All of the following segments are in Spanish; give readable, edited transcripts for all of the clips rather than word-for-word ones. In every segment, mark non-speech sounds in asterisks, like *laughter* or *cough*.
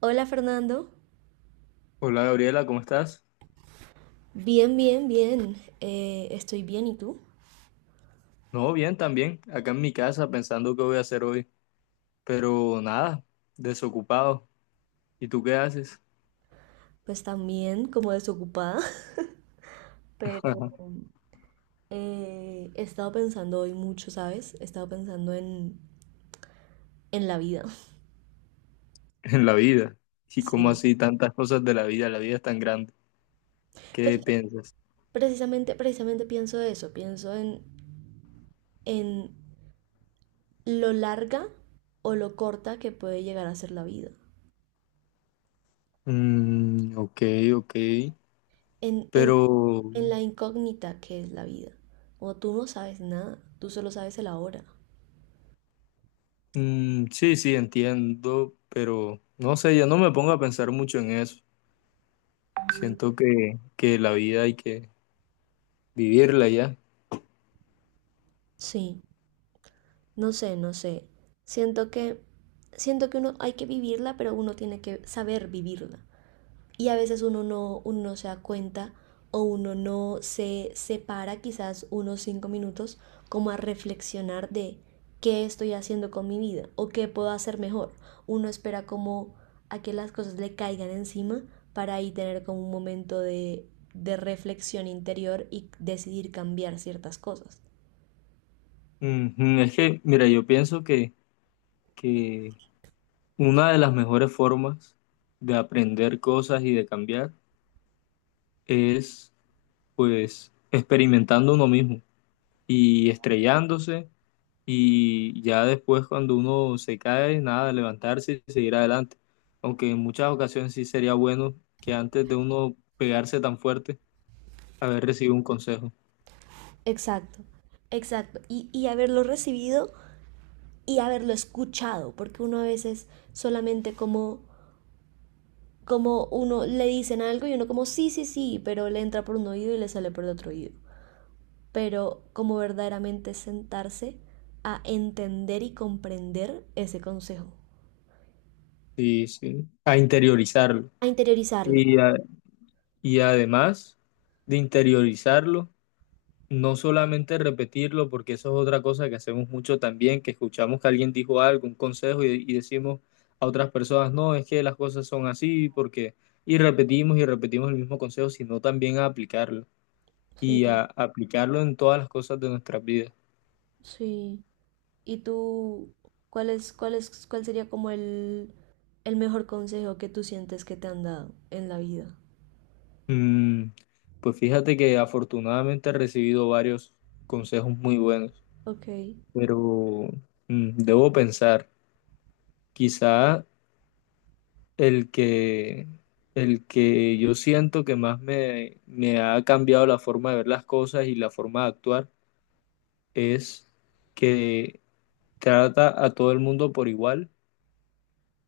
Hola Fernando, Hola Gabriela, ¿cómo estás? bien, bien, bien. Estoy bien, ¿y tú? No, bien también, acá en mi casa pensando qué voy a hacer hoy, pero nada, desocupado. ¿Y tú qué haces Pues también como desocupada, *laughs* pero he estado pensando hoy mucho, ¿sabes? He estado pensando en la vida. *laughs* *laughs* en la vida? ¿Y cómo Sí. así tantas cosas de la vida? La vida es tan grande. Pues ¿Qué piensas? precisamente, precisamente pienso eso, pienso en lo larga o lo corta que puede llegar a ser la vida, Ok, ok, en, en, pero en la incógnita que es la vida. O tú no sabes nada, tú solo sabes el ahora. Sí, sí, entiendo, pero no sé, yo no me pongo a pensar mucho en eso. Siento que la vida hay que vivirla ya. Sí. No sé, no sé. Siento que, siento que uno hay que vivirla, pero uno tiene que saber vivirla. Y a veces uno no se da cuenta o uno no se separa quizás unos 5 minutos como a reflexionar de qué estoy haciendo con mi vida o qué puedo hacer mejor. Uno espera como a que las cosas le caigan encima para ahí tener como un momento de reflexión interior y decidir cambiar ciertas cosas. Ujú. Es que, mira, yo pienso que una de las mejores formas de aprender cosas y de cambiar es, pues, experimentando uno mismo y estrellándose, y ya después cuando uno se cae, nada, levantarse y seguir adelante. Aunque en muchas ocasiones sí sería bueno que antes de uno pegarse tan fuerte, haber recibido un consejo. Exacto, exacto. Y haberlo recibido y haberlo escuchado, porque uno a veces solamente como, como uno le dicen algo y uno como sí, sí, sí, pero le entra por un oído y le sale por el otro oído. Pero como verdaderamente sentarse a entender y comprender ese consejo, Sí, sí, a interiorizarlo. a interiorizarlo. Y, a- y además de interiorizarlo, no solamente repetirlo, porque eso es otra cosa que hacemos mucho también, que escuchamos que alguien dijo algo, un consejo, y decimos a otras personas, no, es que las cosas son así, porque, y repetimos el mismo consejo, sino también a aplicarlo, Sí, aplicarlo en todas las cosas de nuestras vidas. sí. ¿Y tú cuál es, cuál es, cuál sería como el mejor consejo que tú sientes que te han dado en la vida? Mm, pues fíjate que afortunadamente he recibido varios consejos muy buenos, Ok, pero debo pensar, quizá. El que, el que yo siento que más me ha cambiado la forma de ver las cosas y la forma de actuar es que trata a todo el mundo por igual,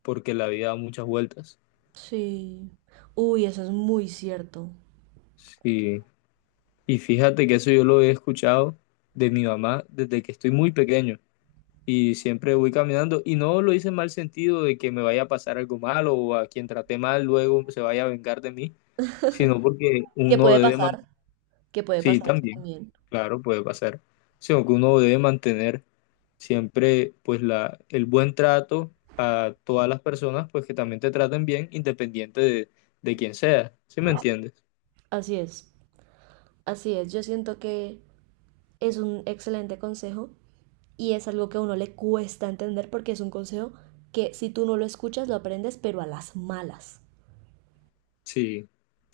porque la vida da muchas vueltas. sí. Uy, eso es muy cierto. Sí. Y fíjate que eso yo lo he escuchado de mi mamá desde que estoy muy pequeño, y siempre voy caminando y no lo hice en mal sentido de que me vaya a pasar algo malo o a quien traté mal luego se vaya a vengar de mí, sino porque Que uno puede debe pasar, mantener. que puede Sí, pasar eso también, también. claro, puede pasar. Sino que uno debe mantener siempre pues el buen trato a todas las personas, pues que también te traten bien, independiente de quién sea. ¿Sí me entiendes? Así es, así es. Yo siento que es un excelente consejo y es algo que a uno le cuesta entender porque es un consejo que si tú no lo escuchas lo aprendes, pero a las malas. Sí,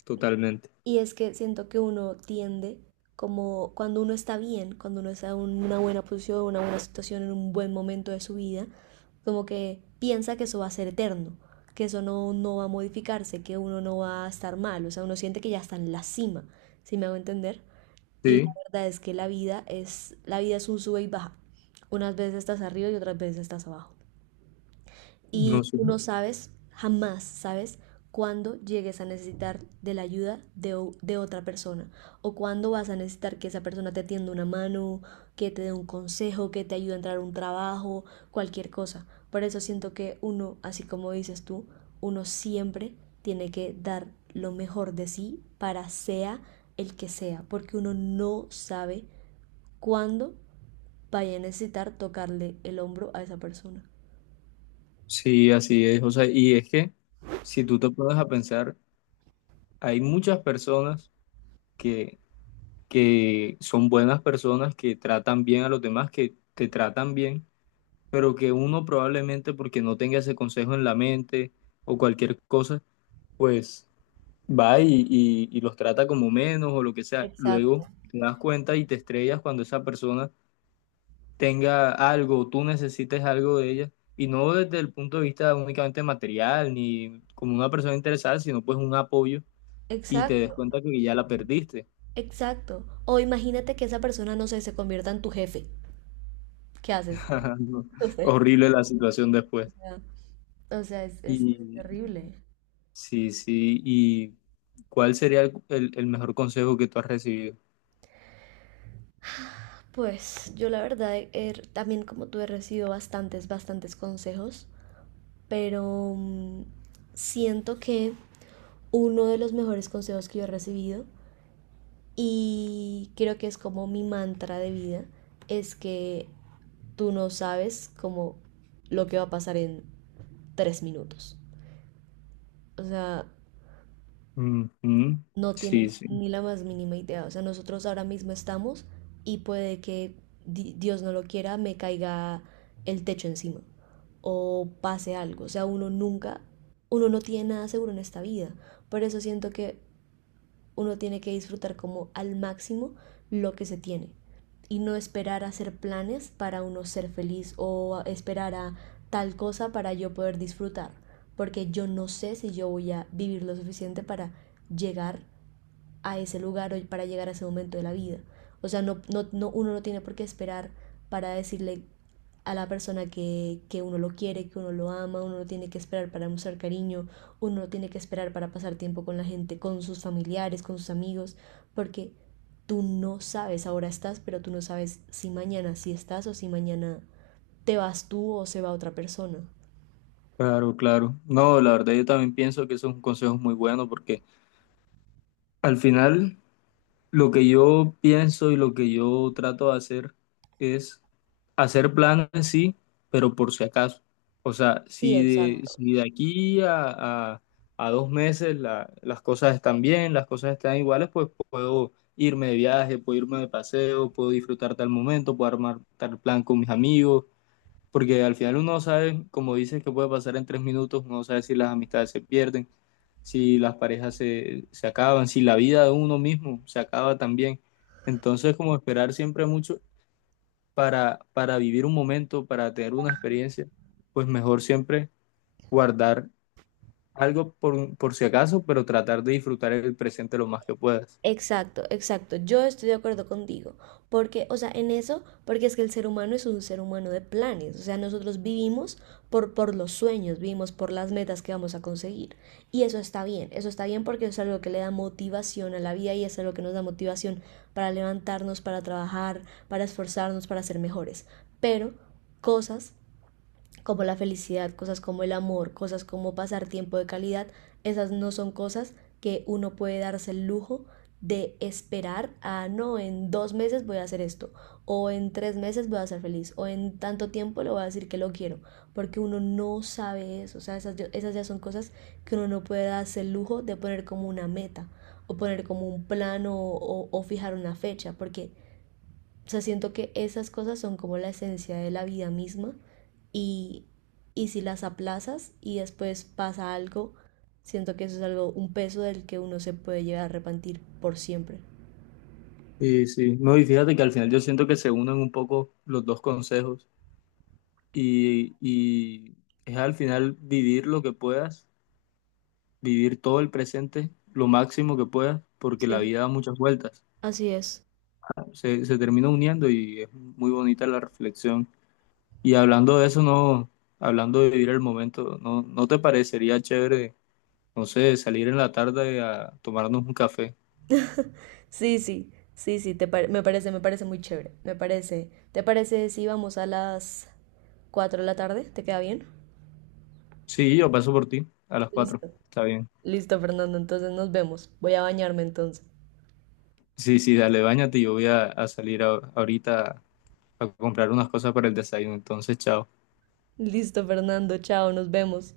totalmente. Y es que siento que uno tiende, como cuando uno está bien, cuando uno está en una buena posición, una buena situación, en un buen momento de su vida, como que piensa que eso va a ser eterno, que eso no, no va a modificarse, que uno no va a estar mal, o sea, uno siente que ya está en la cima, si me hago entender. Y la Sí, verdad es que la vida es un sube y baja. Unas veces estás arriba y otras veces estás abajo. Y no sé. tú no sabes, jamás sabes, cuándo llegues a necesitar de la ayuda de, de otra persona o cuándo vas a necesitar que esa persona te tienda una mano, que te dé un consejo, que te ayude a entrar a un trabajo, cualquier cosa. Por eso siento que uno, así como dices tú, uno siempre tiene que dar lo mejor de sí para sea el que sea, porque uno no sabe cuándo vaya a necesitar tocarle el hombro a esa persona. Sí, así es. O sea, y es que si tú te pones a pensar, hay muchas personas que, que son buenas personas, que tratan bien a los demás, que te tratan bien, pero que uno probablemente porque no tenga ese consejo en la mente o cualquier cosa, pues va y los trata como menos o lo que sea. Luego Exacto. te das cuenta y te estrellas cuando esa persona tenga algo, o tú necesites algo de ella, y no desde el punto de vista únicamente material ni como una persona interesada, sino pues un apoyo y te des Exacto, cuenta que ya la perdiste. exacto. O imagínate que esa persona, no sé, se convierta en tu jefe. ¿Qué haces? *laughs* No, *laughs* horrible la situación O después. sea, o sea, es Y terrible. sí, sí. ¿Y cuál sería el mejor consejo que tú has recibido? Pues yo la verdad también como tú he recibido bastantes, bastantes consejos, pero siento que uno de los mejores consejos que yo he recibido y creo que es como mi mantra de vida es que tú no sabes como lo que va a pasar en 3 minutos. O sea, Ujú. no Sí, tienes sí. ni la más mínima idea. O sea, nosotros ahora mismo estamos y puede que Dios no lo quiera, me caiga el techo encima o pase algo. O sea, uno nunca, uno no tiene nada seguro en esta vida. Por eso siento que uno tiene que disfrutar como al máximo lo que se tiene y no esperar a hacer planes para uno ser feliz o esperar a tal cosa para yo poder disfrutar. Porque yo no sé si yo voy a vivir lo suficiente para llegar a ese lugar o para llegar a ese momento de la vida. O sea, no, no, no, uno no tiene por qué esperar para decirle a la persona que uno lo quiere, que uno lo ama, uno no tiene que esperar para mostrar cariño, uno no tiene que esperar para pasar tiempo con la gente, con sus familiares, con sus amigos, porque tú no sabes, ahora estás, pero tú no sabes si mañana sí estás o si mañana te vas tú o se va otra persona. Claro, claro. No, la verdad yo también pienso que eso es un consejo muy bueno porque al final, lo que yo pienso y lo que yo trato de hacer es hacer planes, sí, pero por si acaso. O sea, Sí, exacto. si de aquí a 2 meses las cosas están bien, las cosas están iguales, pues puedo irme de viaje, puedo irme de paseo, puedo disfrutar tal momento, puedo armar tal plan con mis amigos, porque al final uno no sabe, como dices, que puede pasar en 3 minutos, uno no sabe si las amistades se pierden, si las parejas se acaban, si la vida de uno mismo se acaba también. Entonces, como esperar siempre mucho para vivir un momento, para tener una experiencia, pues mejor siempre guardar algo por si acaso, pero tratar de disfrutar el presente lo más que puedas. Exacto, exacto. Yo estoy de acuerdo contigo. Porque, o sea, en eso, porque es que el ser humano es un ser humano de planes. O sea, nosotros vivimos por los sueños, vivimos por las metas que vamos a conseguir. Y eso está bien porque es algo que le da motivación a la vida y es algo que nos da motivación para levantarnos, para trabajar, para esforzarnos, para ser mejores. Pero cosas como la felicidad, cosas como el amor, cosas como pasar tiempo de calidad, esas no son cosas que uno puede darse el lujo de esperar a no, en 2 meses voy a hacer esto, o en 3 meses voy a ser feliz, o en tanto tiempo le voy a decir que lo quiero, porque uno no sabe eso, o sea, esas, esas ya son cosas que uno no puede darse el lujo de poner como una meta, o poner como un plan o fijar una fecha, porque o sea, siento que esas cosas son como la esencia de la vida misma y, y si las aplazas y después pasa algo, siento que eso es algo, un peso del que uno se puede llegar a arrepentir por siempre. Y sí, no, y fíjate que al final yo siento que se unen un poco los dos consejos y es al final vivir lo que puedas, vivir todo el presente, lo máximo que puedas, porque la Sí, vida da muchas vueltas. así es. Se termina uniendo y es muy bonita la reflexión. Y hablando de eso, no, hablando de vivir el momento, ¿ no te parecería chévere, no sé, salir en la tarde a tomarnos un café? Sí, sí, sí, sí, me parece muy chévere, me parece. ¿Te parece si vamos a las 4 de la tarde? ¿Te queda bien? Sí, yo paso por ti a las 4, Listo. está bien. Listo, Fernando, entonces nos vemos. Voy a bañarme entonces. Sí, sí, dale, báñate, yo voy a salir a- ahorita a comprar unas cosas para el desayuno, entonces, chao. Listo, Fernando, chao, nos vemos.